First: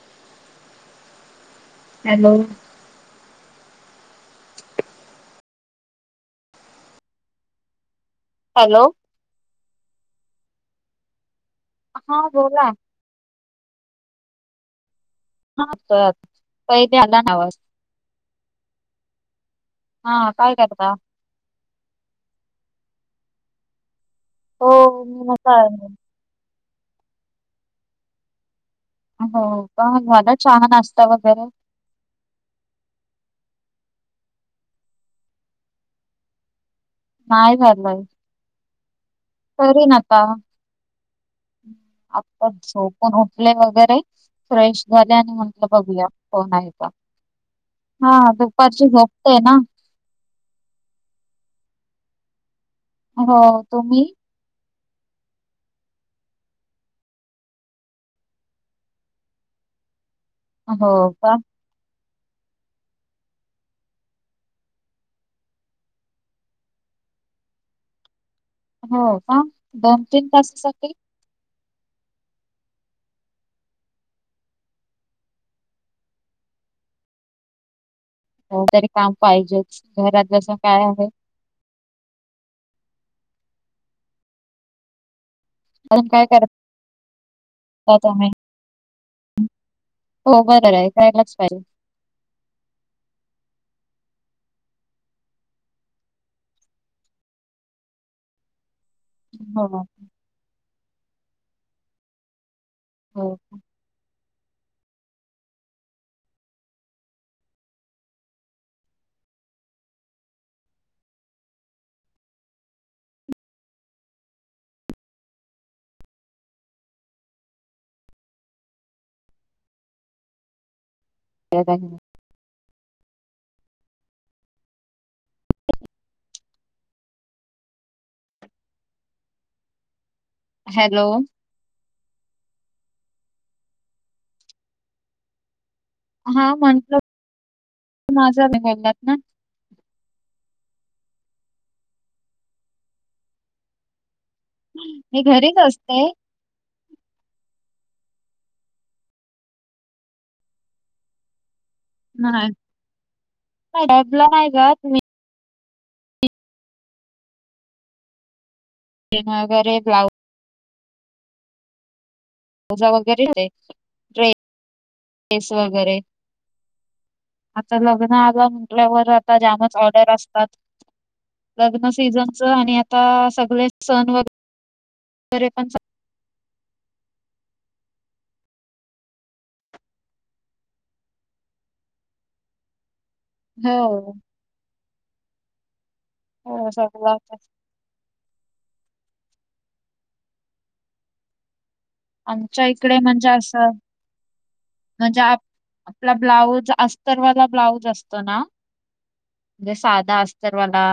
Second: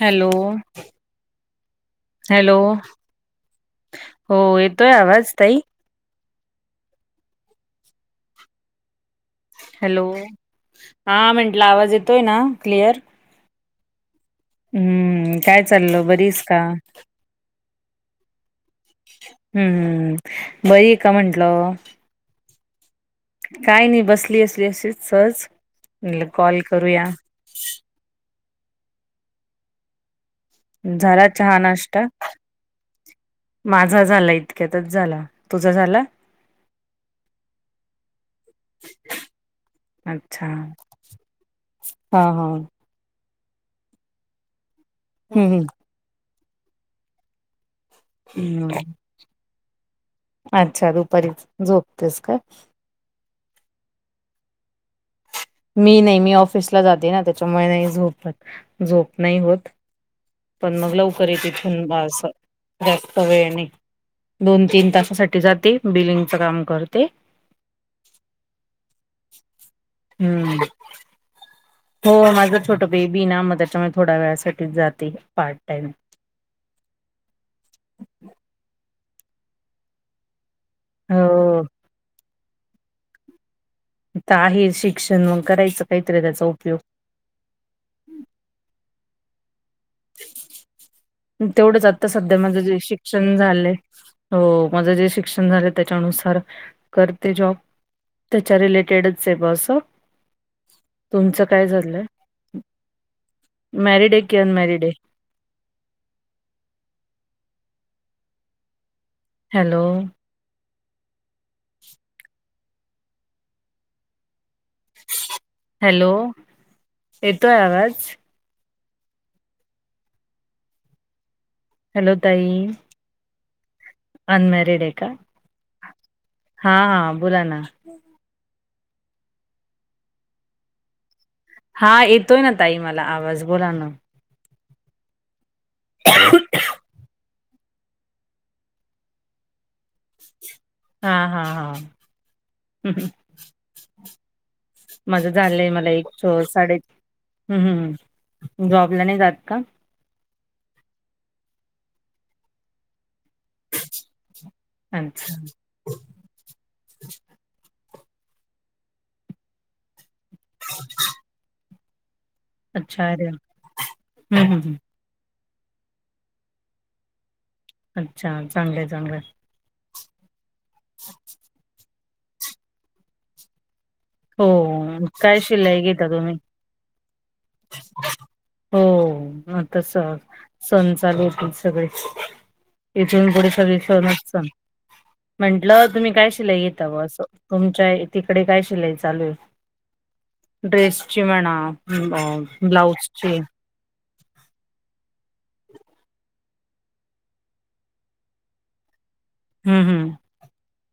Hello hello हो येतोय आवाज ताई? हॅलो हॅलो, हा म्हंटल आवाज येतोय हा ना बोला क्लिअर? हम्म काय हा चालल, बरी येस का? पहिले आला ना आवाज हम्म, हा काय बरी करता? ये का म्हंटल? काय नाही बसली असली, हो अशीच मी सहज मस्त आहे. म्हणल कॉल करूया. हो का झाल चहा, नाश्ता वगैरे? नाष्टा माझा झाल इतक्यातच झाल, तुझ झाल? नाही झालय [inaudible] करीन ना आता अच्छा हा हा [unintelligible] झोप उठले वगैरे फ्रेश झाले आणि हम्म म्हटलं बघूया फोन आहे का? हा हम्म दुपारची हम्म झोपतयना. अच्छा दुपारी झोपतेस का! हो तुम्ही? मी नाही मी ऑफिसला जाते ना. त्याच्यामुळे नाही झोपत झोप नाही होत. पण हो मग लवकर का तिथून अस जास्त वेळ नाही. दोन तीन तासासाठी जाते बिलिंगच काम करते हो का दोन तीन हम्म तासासाठी हो माझं छोटं बेबी ना मग त्याच्यामुळे थोड्या वेळासाठीच जाते पार्ट टाइम. हो तरी काम पाहिजेच घरात बसुन जस काय आहे? ह ता आहे शिक्षण मग करायचं अजून काहीतरी काय त्याचा करता उपयोग. [unintelligible] हो बरं आहे कयलाच पाहिजे. तेवढंच आता सध्या माझं जे शिक्षण झालंये हो माझं जे शिक्षण झाले त्याच्यानुसार करते जॉब. त्याच्या रिलेटेडच आहे. ब हो, असं तुमचं काय झालंय? हो मॅरिड आहे की अनमॅरिड आहे? हॅलो [inaudible] हॅलो येतोय आवाज? [unintelligible] हॅलो ताई. अनमॅरीड ये का? हा हा बोला ना. हॅलो. हा येतोय ना ताई मला आवाज बोलाणं. हा म्हंटलं. [unintelligible] हा हा हा, हम. मी माझं घरीच झालंय मला असते. एक स साडे, हम् ह् जॉबला नाही जात का? नाही [unintelligible] [inaudible] [unintelligible] [inaudible] जाऊ अच्छा अरे हम्म हम्म हम्म वगैरेेेस [unintelligible] आता लग्न अच्छा आलं चांगलंय म्हटल्यावर चांगलंय आता जामच ऑर्डर असतात लग्न सीझन. जन आता सग [unintelligible] हो शिलाई घेता तुम्ही? हो आतास सण चालू होतील सगळेच. इथून पुढे सगळे सणच हो, असतात. म्हंटलं तुम्ही काय शिलाई हो घताव, सगळं अस आता. तुमच्या तिकडे काय शिलाई? चालू से ड्रेसची म्हणा? अ आमच्या इकडे म्हणजे ब्लाऊजची असं म्हणजे आप आपला ब्लाऊज अस्तरवाला ब्लाऊज असतो ना, म्हणजे हम्म हम्म साधा असत तर मला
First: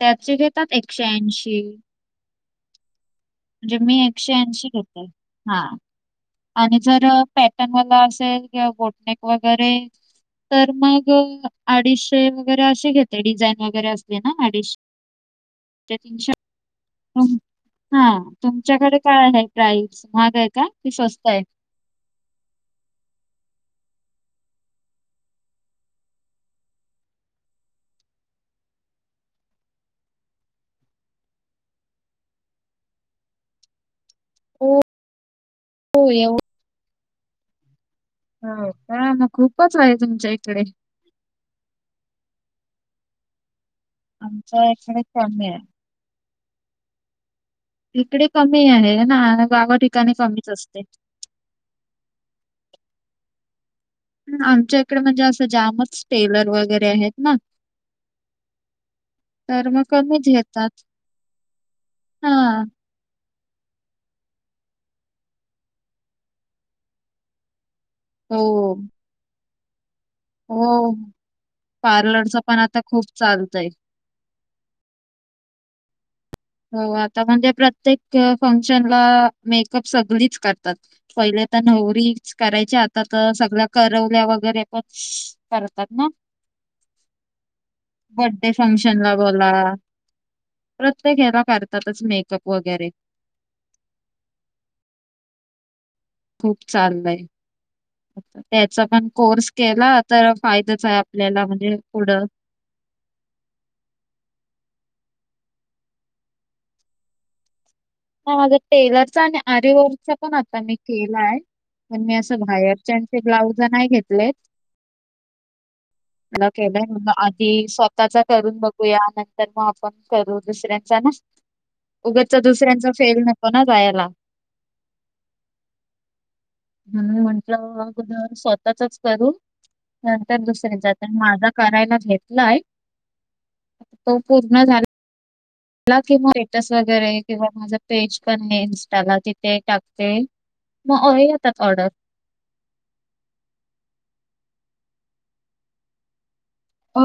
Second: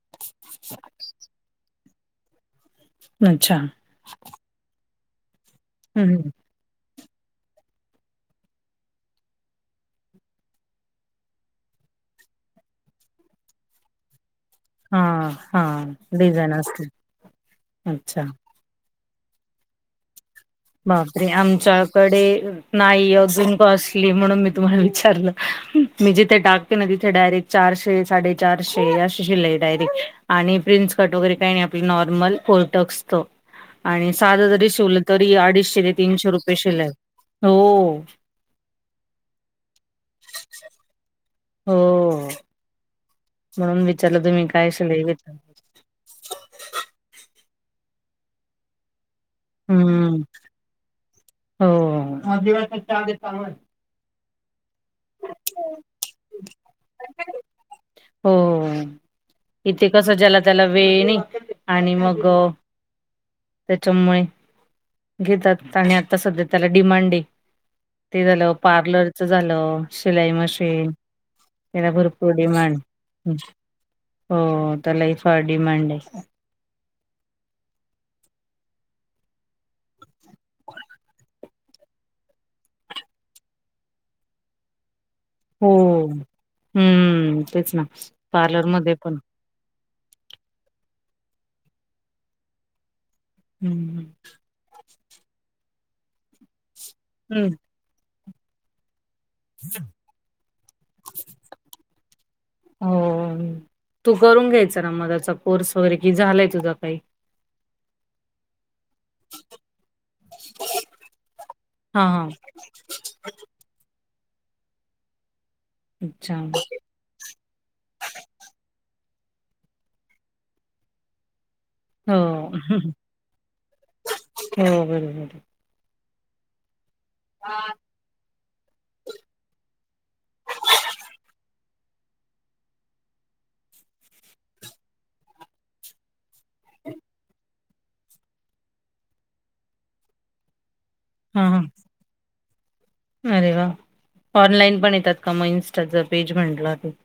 त्याचे घेतात, एकशे ऐंशी. अच्छा. म्हणजे मी एकशे ऐंशी घेते हा. हम-हम. आणि जर पॅटर्नवाला असेल किंवा बोटनेक वगैरे तर मग अडीचशे वगैरे असे घेते. डिझाईन वगैरे असले ना, अडीशे. हां, हां. ते तीनशे डिझाईन असते. रुपये हा अच्छा. तुमच्याकडे. काय आहे प्राईस महाग का? की बापरे! स्वस्त आहे आमच्यातं. कडे नाही, अजून कॉस्टली म्हणून मी तुम्हाला विचारलं. मी जिथे टाकते ना, तिथे डायरेक्ट चारशे-साडेचारशे रुपये अशी शिलाई डायरेक्ट. आणि प्रिंस कट वगैरे काही-नाही आपलं नॉर्मल फोर्टक्सतो. आणि साधं जरी शिवलं तरी अडीचशे ते हो तीनशे एवढं रुपये शिलाई हो. हो का? मग खूपच आहे तुमच्या इकडे. हम्म. म्हणून विचारलं, तुम्ही आमच्या कायं इकडे शिलाई घेता? कमी आहे इकडे कमी आहे ना, गाव ठिकाणी हं. कमीच असते. हो, आदिवासा आल आहे. आमच्या इकडे म्हणजे असं जामच टेलर वगैरे आहेत ना. हो, तर मग इथे कसं, कमीच ज्याला-त्याला घेतात. वेळ नाही आणि मग अ हां. त्याच्यामुळे. घेतात आणि आता सध्या त्याला डिमांड आहे. ते हो, झालं पार्लरच झालं, शिलाई मशीन हो. त्याला भरपूर पार्लरचं पण डिमांड. आता खूप चालतंय. हो, त्यालाही फार डिमांड आहे. हो, आता म्हणजे प्रत्येक फंक्शनला मेकअप सगळीच करतात. पहिले तर नवरीच करायची आता तर सगळ्या करवल्या वगैरे पण हो करतात ना, हम्म तेच ना बडडे पार्लरमध्ये फंक्शनला पण बोला. ते घ्याला करतातच मेकअप वगैरे. हम्. [unintelligible] खूप चाललय. हम्म. त्याचा पण कोर्स केला तर फायदाच आहे. आपल्याला, म्हणजे पुढं. हो. तू करून घ्यायचा ना मदचा कोर्स वगैरे कि झालाय तुझा काही? ह, माझा टेलरचा आणि आरी वर्कचा पण आता मी केलाय, पण हा मी हा असं बाहेरऽ. त्यांचं ब्लाऊज नाही घेतले, अच्छा पण केले. की स्वतःचा करून बघूया, नंतर मग आपण करू दुसऱ्यांचा ना. हो उगच दुसऱ्यांचा फेल नको ना जायला. हो बरोबर म्हणून हा म्हटलं, स्वतःच करू. नंतर दुसर जातं माझा करायला घेतलाय, तो पूर्ण झाला झाला की मग टेटस वगैरे, किंवा माझं पेज पण आहे इंस्टाला, तिथे टाकते. [unintelligible] मग येतात हा ऑर्डर. अरे वा! ऑनलाईन पण येतात का मग इन्स्टाचं पेज म्हटलं की? हो,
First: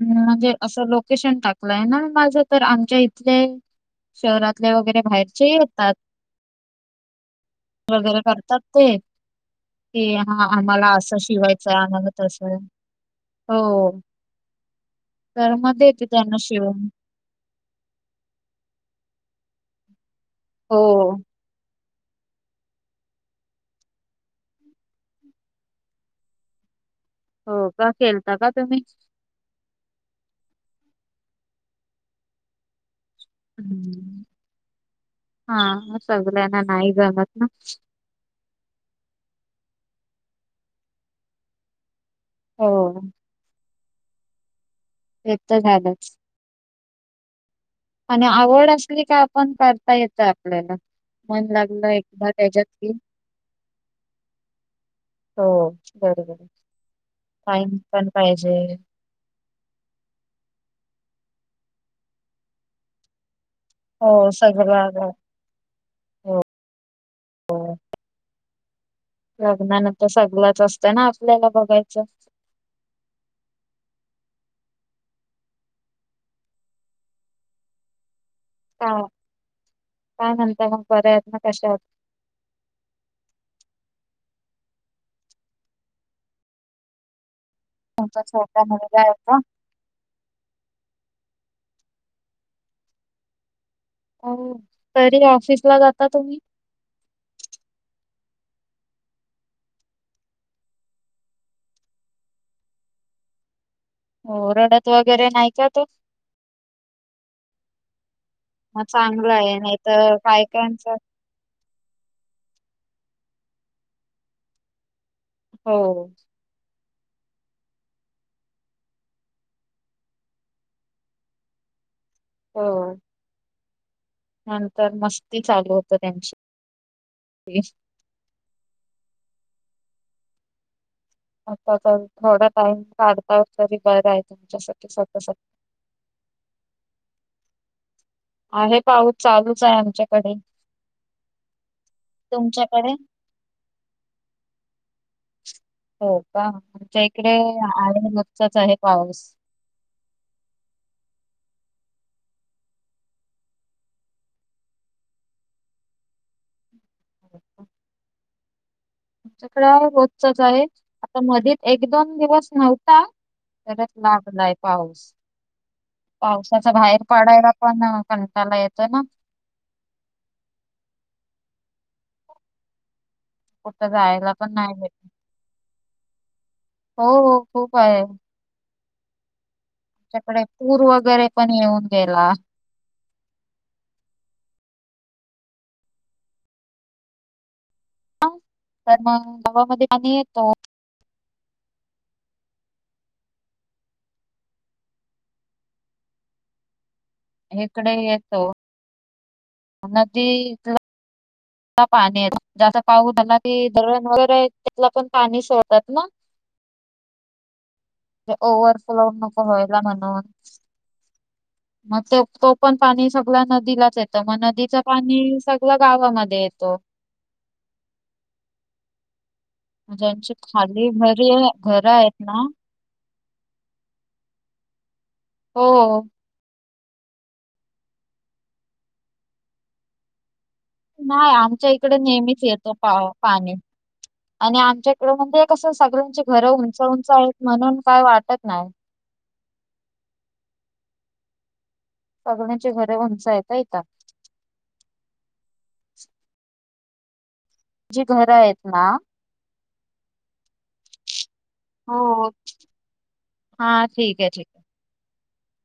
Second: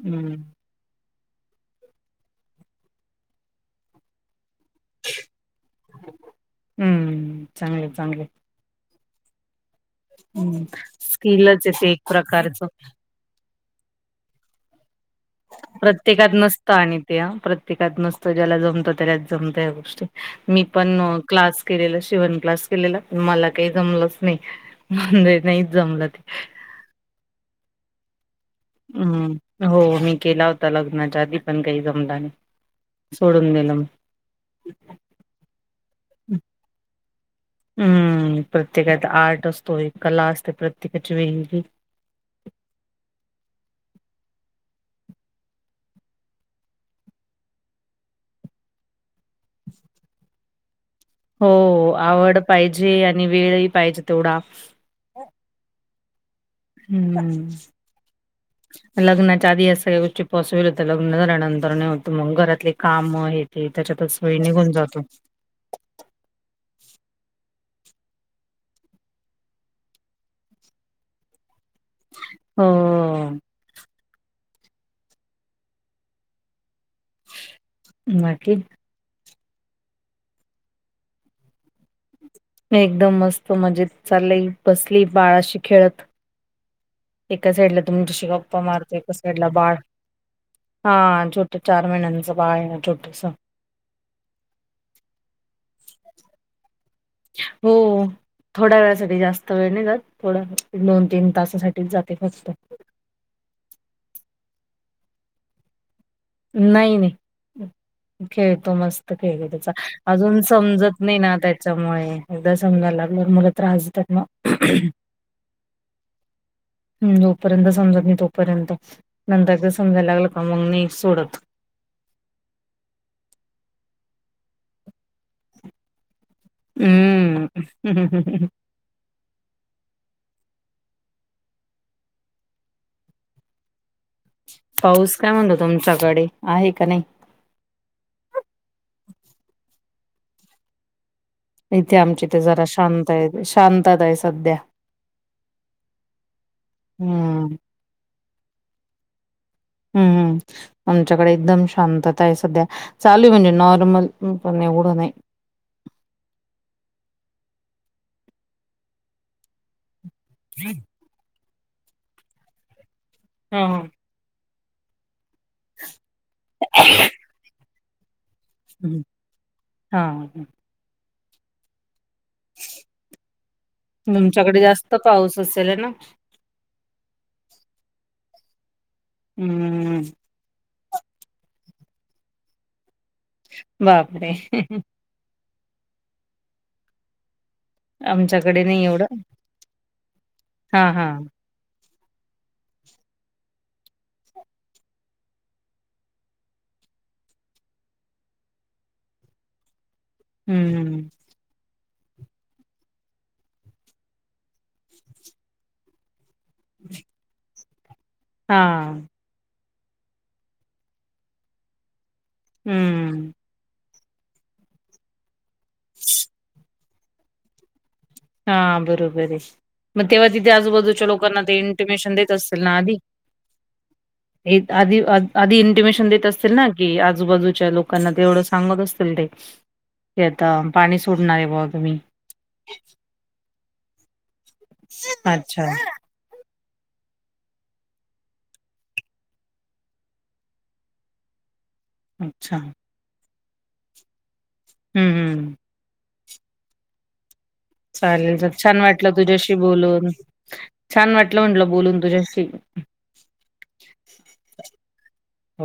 म्हणजे असं लोकेशन टाकलंय ना, माझं तर आमच्या इथले. शहरातले वगेरे बाहेरचे येतात, हम्म चांगले वगैरे चांगले करतात. ते की हा हम्म आम्हाला असं स्किलच आहे शिवायचाय, ते एक आम्हाला तसं प्रकारचं. हो, तर म देते त्यांना शिवून. त्या प्रत्येकात नसत, ज्याला जमत त्यालाच जमतात या गोष्टी. मी हो पण क्लास केलेला शिवण क्लास केलेला, पन मला काही जमलंच नाही, म्हणजे नाहीच जमलं ते. हो का? केलता का तुम्ही? हूम्म, हो मी केला होता लग्नाच्या आधी, पण काही जमला नाही. सोडून दिलं मग हा, सगळ्यांना नाही जमत ना. हम्म प्रत्येकात आर्ट असतो. कला असते प्रत्येकाची वेगळी. हो. ते तर झालंच. आणि आवड असली का, आपण करता येतय आपल्याला. हो मन लागलं एकदा आवड त्याच्यात की पाहिजे आणि वेळही पाहिजे तेवढा. हो बरोबर, हम्म टाईम पण पाहिजे. लग्नाच्या आधी या सगळ्या गोष्टी पॉसिबल होतात. लग्न झाल्यानंतर नाही होत, मग घरातले कामं हे हे हो त्याच्यातच वेळ निघून सगळं जातो. हो लग्ना नंतर सगळच असतं ना, आपल्याला बघायचं. हो. बाकी? काय, काय म्हनताय मग बऱ्या हात ना? कश्या आहात? एकदम मस्त मजेत चाललंय. बसली ये बाळाशी खेळत. एका साईडला तुमचा तुमच्याशी गप्पा छोटा मारतेय, मुलगा आहे एका का साइडला बाळ हां छोठं, चार महिन्याच बाळ आहे छोटसं. अ तरी ऑफिस ला जाता तुम्ही? हो. थोड्या वेळासाठी, जास्त वेळ नाही जात. थोडा दोन तीन तासासाठीच जाते फक्त. हो, रडत वगैरे नाही का तो? नाही नाही. खेळतो मग मस्त चांगला खेळतो आहे त्याचा. नाही तर अजून काय कायच समजत नाही ना त्या च्यामुळे, एकदा समजायला लागल्यावर मुल त्रास देतात ना. हो. हू जोपर्यंत समजत नाही, तोपर्यंत नंतर ते समजायला लागलं का मग नाही सोडत हो. त्यानंतर मस्ती चालू होत त्यांची. हुं. [inaudible] आता तर, थोडा टाइम काढताय तरी बरय. पाऊस काय म्हणतो तुमच्याकडे आहे का नाही? आहे पाऊस, चालूच आहे आमच्याकडे. इथे आमची इथं, ते जरा तुमच्याकडे शांत आहे. शांतता आहे सध्या. हो का? आमच्या इकडे हम्म आहे, रोजचाच आहे पाऊस. हू हू. आमच्याकडे एकदम शांतता आहे सध्या, चालू आहे म्हणजे नॉर्मल पण एवढं नाही. आमच्याकडे रोचच आहे आता मध्ये एक दोन दिवस नव्हता. हा हा तर- लागलाय पाऊस पावसाचा बाहेर पडायला पण, कंटाला येतो ना. हम्म. हा कुठं जायला पण तुमच्याकडे नाही भेट जास्त पाऊस असेल ना? हो हो खूप आहे. हम्म्म त्यांच्याकडे पूर वगैरे पण येऊन गेला. बापरे! आमच्याकडे नाही तर एवढं मग गावामध्ये पाणी येतो हा हा. इकडे येतो, नदी च [inaudible] पाणी आहे जादा पाऊना त धरन वगैरे आहे त्यातला पण पाणी सोडतात ना, छछ [inaudible] म्हे ओव्हरफ्लोड नको व्हायला म्हणून, मग ते तो पण पाणी हम्म. सगळ नदीलाच येतं मग नदीच पाणी स- क गावामध्ये येतो. हा बरोबर आहे, मग तेव्हा ज्यांची तिथे खाली आजूबाजूच्या घरी लोकांना ते घरं आहेत इंटिमेशन देत असतीलल ना आधी. आधी हो. इंटिमेशन असतील ना. की आजूबाजूच्या लोकांना ते एवढं सांगत असतील ते की आता, पाणी नाही सोडणार आहे बुवा आमच्या इकडे तुम्ही. नेहमीच येत. पाणी आणि आमच्याकडे अच्छा, म्हणजें सगळ्या- घरं उंच उंच आहेत म्हणून काय वाटत नाही. अच्छा. बगण्याची घरे उंच हातय ना इथं. हम् हम्म जी घरं चालेल आहेत छान ना वाटलं तुझ्याशी बोलून, छान वाटलं म्हटलं, बोलून हो तुझ्याशी. हा ठीक आहे ठीक. हो.